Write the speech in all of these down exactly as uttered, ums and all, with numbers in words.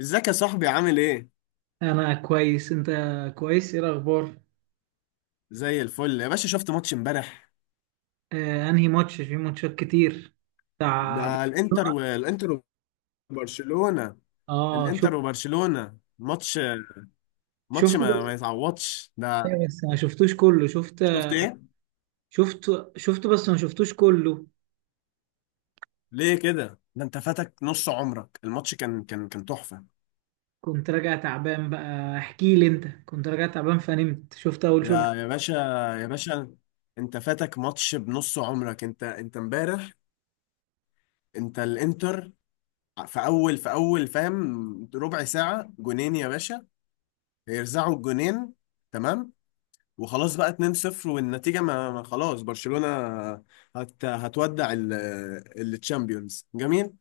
ازيك يا صاحبي عامل ايه؟ انا كويس. انت كويس؟ ايه الاخبار؟ زي الفل يا باشا، شفت ماتش امبارح؟ آه انهي ماتش؟ في ماتشات كتير بتاع. ده الانتر والانتر وبرشلونة. اه الانتر شفت. وبرشلونة ماتش ماتش شفته ما, بس. ما يتعوضش ده. إيه بس ما شفتوش كله، شفت. شفت ايه؟ شفت شفته بس ما شفتوش كله. ليه كده؟ ده انت فاتك نص عمرك، الماتش كان كان كان تحفة. كنت راجع تعبان بقى، احكي لي انت. كنت راجع تعبان فنمت، شفت اول شوط. يا يا باشا، يا باشا، انت فاتك ماتش بنص عمرك، انت انت امبارح. انت الانتر، في اول في اول فاهم، ربع ساعة جونين يا باشا، هيرزعوا الجونين، تمام. وخلاص بقى اتنين صفر، والنتيجة ما ما خلاص، برشلونة هت هتودع ال- التشامبيونز. جميل،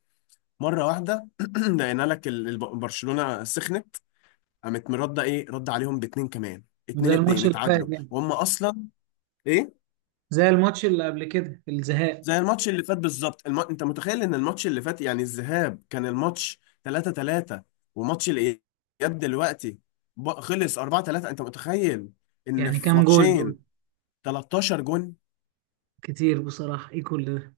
مرة واحدة لقينا لك ال- الب- برشلونة سخنت، قامت مرده، ايه، رد عليهم باتنين كمان، اتنين زي اتنين الماتش اللي فات اتعادلوا، يعني، وهم اصلا، ايه، زي الماتش اللي قبل كده الزهاق. زي الماتش اللي فات بالظبط، الم... انت متخيل ان الماتش اللي فات، يعني الذهاب، كان الماتش تلاتة تلاتة، وماتش الاياب دلوقتي ب- خلص اربعة تلاتة. انت متخيل ان يعني في كام جول ماتشين دول؟ تلتاشر جون، كتير بصراحة، ايه كل ده؟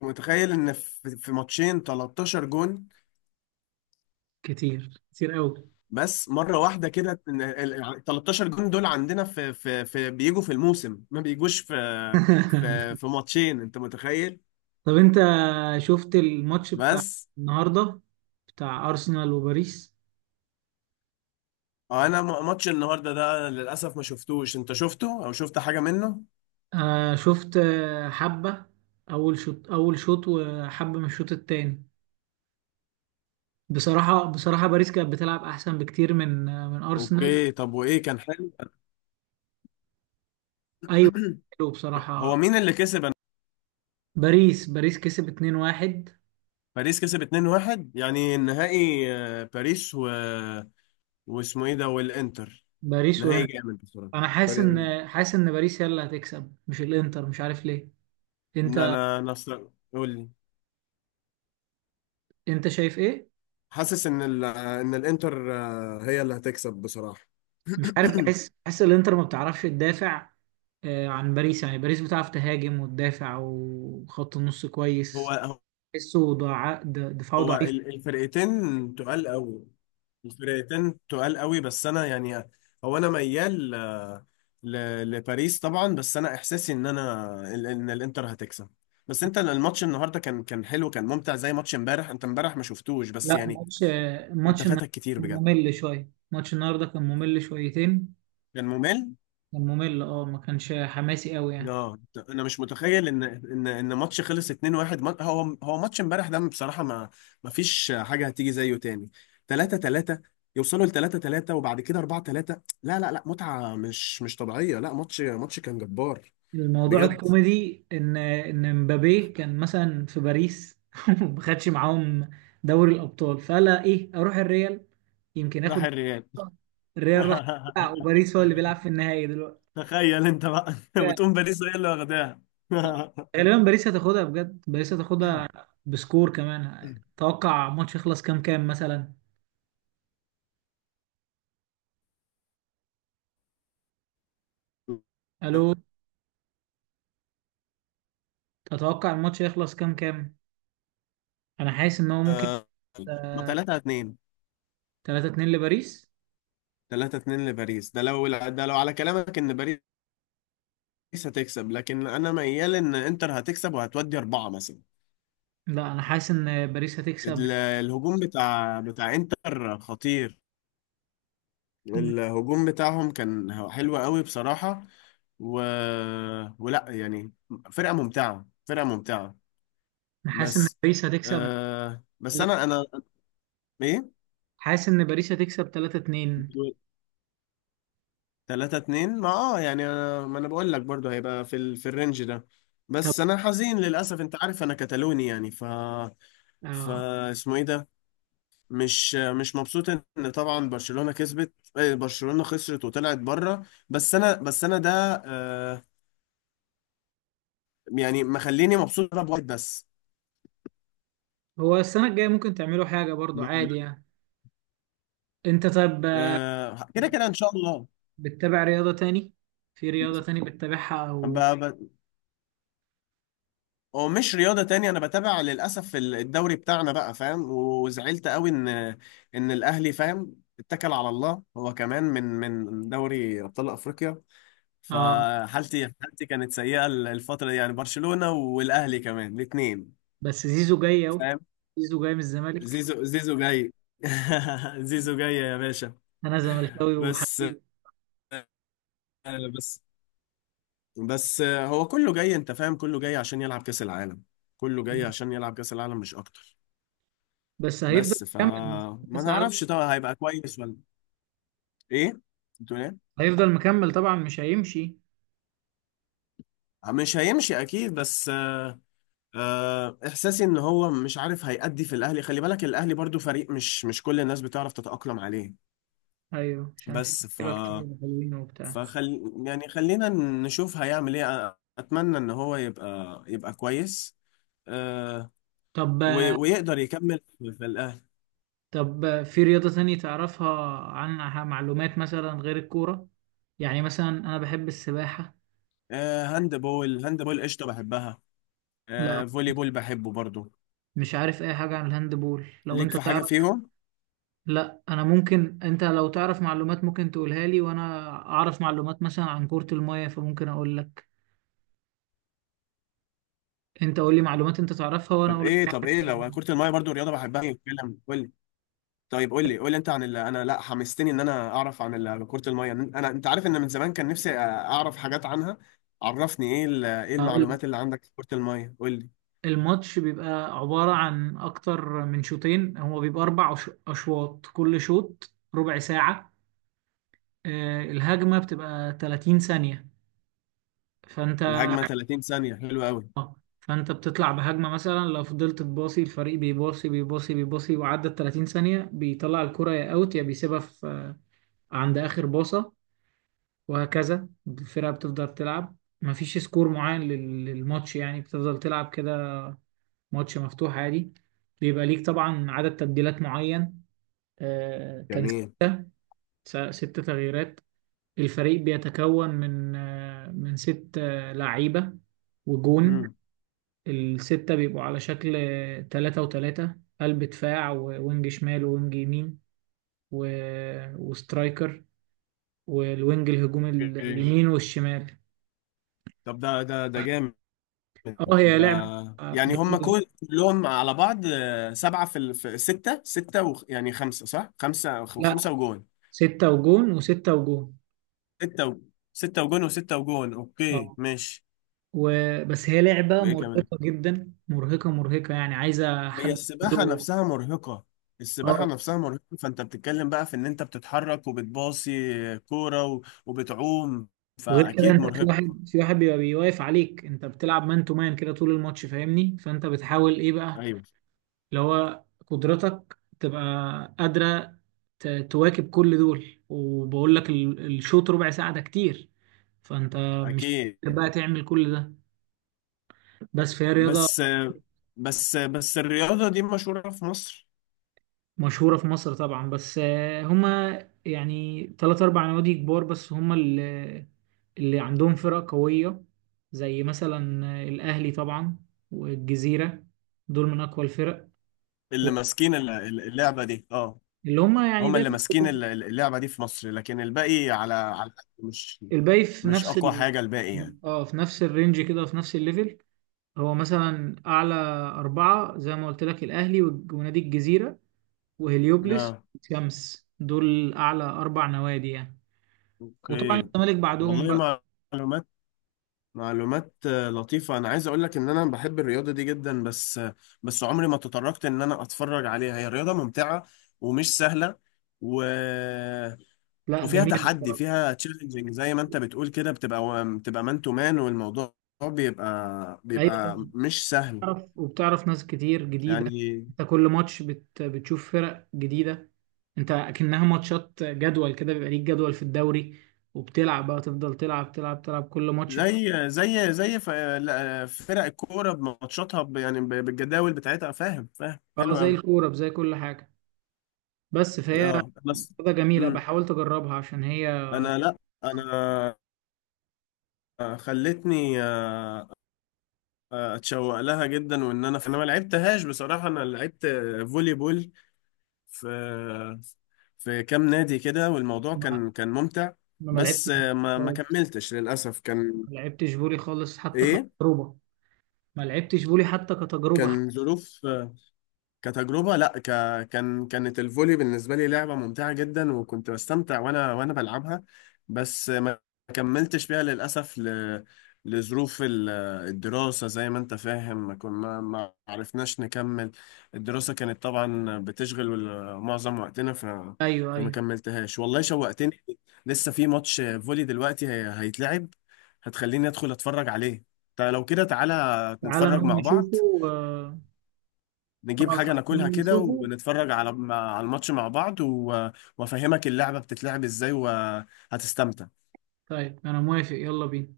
متخيل ان في في ماتشين تلتاشر جون. كتير كتير قوي. بس مره واحده كده إن ال- ال- تلتاشر جون دول عندنا في في في بيجوا في الموسم، ما بيجوش في في في ماتشين، انت متخيل. طب انت شفت الماتش بتاع بس النهارده بتاع ارسنال وباريس؟ انا م- ماتش النهارده ده للاسف ما شفتوش، انت شفته او شفت حاجه منه؟ آه شفت، آه، حبة. اول شوط اول شوط وحبة من الشوط التاني. بصراحة بصراحة باريس كانت بتلعب احسن بكتير من آه، من ارسنال. اوكي، طب وايه، كان حلو؟ ايوه، حلو هو بصراحة. مين اللي كسب؟ أنا- باريس باريس كسب اتنين واحد. باريس كسب اتنين واحد، يعني النهائي، آه، باريس و... واسمه ايه ده، والانتر، باريس نهائي وانتر. جامد بصراحه. انا حاسس ان حاسس ان باريس هي اللي هتكسب، مش الانتر، مش عارف ليه. ان انت انا انا أصلاً- قول لي، انت شايف ايه؟ حاسس ان ال ان الانتر، آه، هي اللي هتكسب بصراحة. مش عارف، بحس بحس الانتر ما بتعرفش تدافع آه، عن باريس. يعني باريس بتعرف تهاجم وتدافع وخط النص كويس. هو تحسه ضع... د- دفاعه هو ضعيف. ال- الفرقتين تقال قوي، الفرقتين تقال قوي، بس انا يعني، هو انا ميال، آه، ل- لباريس طبعا. بس انا احساسي ان انا ال- ان الانتر هتكسب. بس انت الماتش النهارده كان كان حلو، كان ممتع، زي ماتش امبارح، انت امبارح ما شفتوش بس لا، يعني ماتش آه، انت ماتش الن- فاتك كتير كان بجد، ممل شوية. ماتش النهارده كان ممل شويتين. كان ممل كان ممل، اه ما كانش حماسي قوي يعني. اه. انا مش متخيل ان ان ان ماتش خلص اتنين واحد. ما- هو هو ماتش امبارح ده بصراحه، ما ما فيش حاجه هتيجي زيه تاني. تلاتة تلاتة يوصلوا ل تلاتة تلاتة، وبعد كده اربعة تلاتة، لا لا لا، متعه مش مش طبيعيه، لا، ماتش ماتش كان جبار الموضوع بجد. الكوميدي ان ان مبابي كان مثلا في باريس ما خدش معاهم دوري الابطال، فقال ايه اروح الريال يمكن راح اخد. الريال. الريال راح. بتاع، وباريس هو اللي بيلعب في النهائي دلوقتي. تخيل انت بقى، وتقوم باريس هي اللي واخداها. غالبا باريس هتاخدها، بجد باريس هتاخدها. بسكور كمان اتوقع الماتش يخلص كام كام مثلا. الو؟ تتوقع الماتش يخلص كام كام؟ انا حاسس ان هو ممكن تلاتة اتنين، تلاتة اتنين لباريس. تلاتة اتنين لباريس، ده لو ده لو على كلامك ان باريس، باريس هتكسب، لكن انا ميال ان انتر هتكسب وهتودي اربعة مثلا. لا انا حاسس ان باريس هتكسب. ال- الهجوم بتاع بتاع انتر خطير، الهجوم بتاعهم كان حلو قوي بصراحة، و... ولا يعني، فرقة ممتعة، فرقة ممتعة. انا حاسس ان بس باريس هتكسب آه بس انا تلاتة- انا ايه، حاسس ان باريس هتكسب تلاتة اتنين. تلاتة اتنين، ما اه يعني، أنا ما انا بقول لك برضو هيبقى في ال... في الرينج ده. طب، بس انا حزين للاسف، انت عارف انا كتالوني يعني ف، ف اه، اسمه ايه ده، مش مش مبسوط ان طبعا برشلونة كسبت، آه، برشلونة خسرت وطلعت بره. بس انا بس انا ده، آه، يعني مخليني مبسوط بواحد بس. هو السنة الجاية ممكن تعملوا حاجة برضو م- عادي يعني. انت طب، آه، آه، كده كده ان شاء الله. بتتابع رياضة تاني؟ في رياضة تاني بتتابعها ب... او؟ ب... هو مش رياضة تانية، أنا بتابع للأسف ال- الدوري بتاعنا بقى فاهم، وزعلت قوي إن إن الأهلي فاهم اتكل على الله، هو كمان من من دوري أبطال أفريقيا. اه فحالتي حالتي كانت سيئة، ال- الفترة دي يعني برشلونة والأهلي كمان الاتنين. بس زيزو جاي اهو، زيزو جاي من الزمالك. زيزو زيزو جاي، زيزو جاي يا باشا. انا زملكاوي بس وحبيبي. بس بس هو كله جاي، انت فاهم، كله جاي عشان يلعب كأس العالم، كله جاي عشان يلعب كأس العالم مش اكتر. بس هيفضل بس ف، مكمل. ما بس على- نعرفش طبعا هيبقى كويس ولا ايه، بتقول ايه؟ هيفضل مكمل طبعا، مش هيمشي. آه، مش هيمشي اكيد، بس آه، آه، احساسي ان هو مش عارف هيأدي في الاهلي. خلي بالك الاهلي برضو فريق، مش مش كل الناس بتعرف تتأقلم عليه. ايوه عشان في بس ف، لعيبة كتير حلوين وبتاع. فخل يعني خلينا نشوف هيعمل ايه، أ- اتمنى ان هو يبقى يبقى كويس، آه، طب و- ويقدر يكمل في في الاهلي. طب في رياضة تانية تعرفها عنها معلومات مثلا غير الكورة؟ يعني مثلا أنا بحب السباحة. آه، هاند بول، هاند بول قشطه بحبها. لا آه، فولي بول بحبه برضو. مش عارف أي حاجة عن الهاندبول، لو ليك أنت في حاجه تعرف. فيهم؟ لا أنا، ممكن أنت لو تعرف معلومات ممكن تقولها لي، وأنا أعرف معلومات مثلا عن كرة المية فممكن أقول لك. أنت قول لي معلومات أنت تعرفها وأنا طب أقول لك ايه طب معلومات ايه أنا لو أعرفها. كره الميه برضو، رياضه بحبها، يتكلم قول لي. طيب، قول لي قول لي انت عن اللي انا، لا حمستني ان انا اعرف عن ال- كره الميه، انا انت عارف ان من زمان كان نفسي اعرف حاجات عنها. عرفني، ايه ال- ايه هقول لك. المعلومات اللي عندك في كره الميه، قول لي. الماتش بيبقى عبارة عن أكتر من شوطين، هو بيبقى أربع أش- أشواط، كل شوط ربع ساعة. آه، الهجمة بتبقى تلاتين ثانية. فانت الهجمه ثلاثين ثانيه، حلوه قوي، فانت بتطلع بهجمة مثلا، لو فضلت تباصي الفريق بيباصي بيباصي بيباصي وعدت تلاتين ثانية، بيطلع الكرة يا اوت يا بيسيبها في عند اخر باصة، وهكذا الفرقة بتفضل تلعب. مفيش سكور معين لل- للماتش يعني، بتفضل تلعب كده. ماتش مفتوح عادي. بيبقى ليك طبعا عدد تبديلات معين، آه، كان جميل. س- ست تغييرات. الفريق بيتكون من آه، من ست آه، لعيبة وجون. امم الستة بيبقوا على شكل تلاتة وتلاتة. قلب دفاع ووينج شمال ووينج يمين و... وسترايكر، والوينج الهجوم اوكي، اليمين والشمال. طب ده ده ده جامد، اه هي ده لعبة آه، يعني هم جميلة. كل- كلهم على بعض، آه، سبعة في ال- في ستة، ستة و... يعني خمسة صح؟ خمسة، لا، خمسة وجون. ستة وجون وستة وجون. ستة و... ستة وجون، وستة وجون، اوكي اه ماشي. و... بس هي لعبة وايه كمان؟ مرهقة جدا، مرهقة مرهقة يعني، عايزة هي حد السباحة عنده- نفسها مرهقة، السباحة اه. نفسها مرهقة، فانت بتتكلم بقى في ان انت بتتحرك وبتباصي كورة، و... وبتعوم، وغير كده فاكيد انت في مرهقة. واحد في واحد، بيبقى بيواقف عليك، انت بتلعب مان تو مان كده طول الماتش، فاهمني؟ فانت بتحاول ايه بقى، ايوه اللي هو قدرتك تبقى قادرة ت- تواكب كل دول. وبقول لك ال- الشوط ربع ساعة ده كتير، فأنت مش اكيد. قادر بقى تعمل كل ده. بس فهي رياضة بس بس بس الرياضة دي مشهورة في مصر، مشهورة في مصر طبعا. بس آه، هما يعني تلات أربع نوادي كبار بس هما اللي, اللي عندهم فرق قوية، زي مثلا آه، الأهلي طبعا والجزيرة. دول من أقوى الفرق، اللي ماسكين ال- ال- اللعبة دي اه، اللي هما يعني هم اللي دايما. ماسكين ال- ال- اللعبة دي في مصر، لكن الباقي على على مش الباقي في مش نفس أقوى ال... حاجة، الباقي يعني اه في نفس الرينج كده، في نفس الليفل. هو مثلا اعلى اربعة زي ما قلت لك، الاهلي والج- ونادي الجزيره وهليوبلس اه، والشمس، دول اعلى اربع نوادي يعني. وطبعا اوكي. الزمالك بعدهم بقى. والله، معلومات، معلومات، آه، لطيفة. أنا عايز أقول لك إن أنا بحب الرياضة دي جدا، بس آه، بس عمري ما تطرقت إن أنا أتفرج عليها، هي رياضة ممتعة ومش سهلة، و... لا وفيها جميل تحدي، بصراحه. فيها تشالنجينج، زي ما انت بتقول كده، بتبقى بتبقى مان تو مان، والموضوع بيبقى ايوه بيبقى طبعا مش سهل بتعرف وبتعرف ناس كتير جديده. يعني. انت كل ماتش بت... بتشوف فرق جديده. انت اكنها ماتشات جدول كده، بيبقى ليك جدول في الدوري وبتلعب بقى، تفضل تلعب تلعب تلعب كل ماتش بت- زي زي زي ف- لا، فرق الكوره بماتشاتها ب- يعني ب- بالجداول بتاعتها، فاهم، فاهم، اه حلو زي قوي الكوره زي كل حاجه. بس فهي اه. بس، رياضة جميلة، امم بحاولت أجربها عشان هي. انا لا، انا خلتني، آه، اتشوق لها جدا، وان انا انا ما لعبتهاش بصراحه. انا لعبت فولي بول في في كام نادي كده، والموضوع ما, كان كان ممتع، ما بس لعبتش آه، ما ما خالص. كملتش للأسف. كان، ما لعبتش فولي خالص حتى إيه، كتجربة. ما لعبتش فولي حتى كتجربة حتى. كان ظروف. كتجربة لا، ك... كان، كانت الفولي بالنسبة لي لعبة ممتعة جدا، وكنت بستمتع وانا وانا بلعبها. بس ما كملتش فيها للأسف، ل... لظروف ال- الدراسة، زي ما انت فاهم، ما كن... ما ما عرفناش نكمل. الدراسة كانت طبعا بتشغل وال- معظم وقتنا، ف... أيوه فما أيوه، كملتهاش والله. شوقتني، لسه في ماتش فولي دلوقتي هي... هيتلعب، هتخليني ادخل اتفرج عليه. طيب لو كده، تعالى تعالى نتفرج نقوم مع بعض، نشوفه. آه، نجيب آه، حاجة تعالى ناكلها نقوم كده، نشوفه. ونتفرج على على الماتش مع بعض، و- وافهمك اللعبة بتتلعب ازاي، وهتستمتع. طيب أنا موافق، يلا بينا.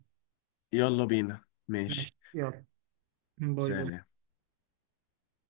يلا بينا ماشي ماشي. يلا. باي باي. سلام.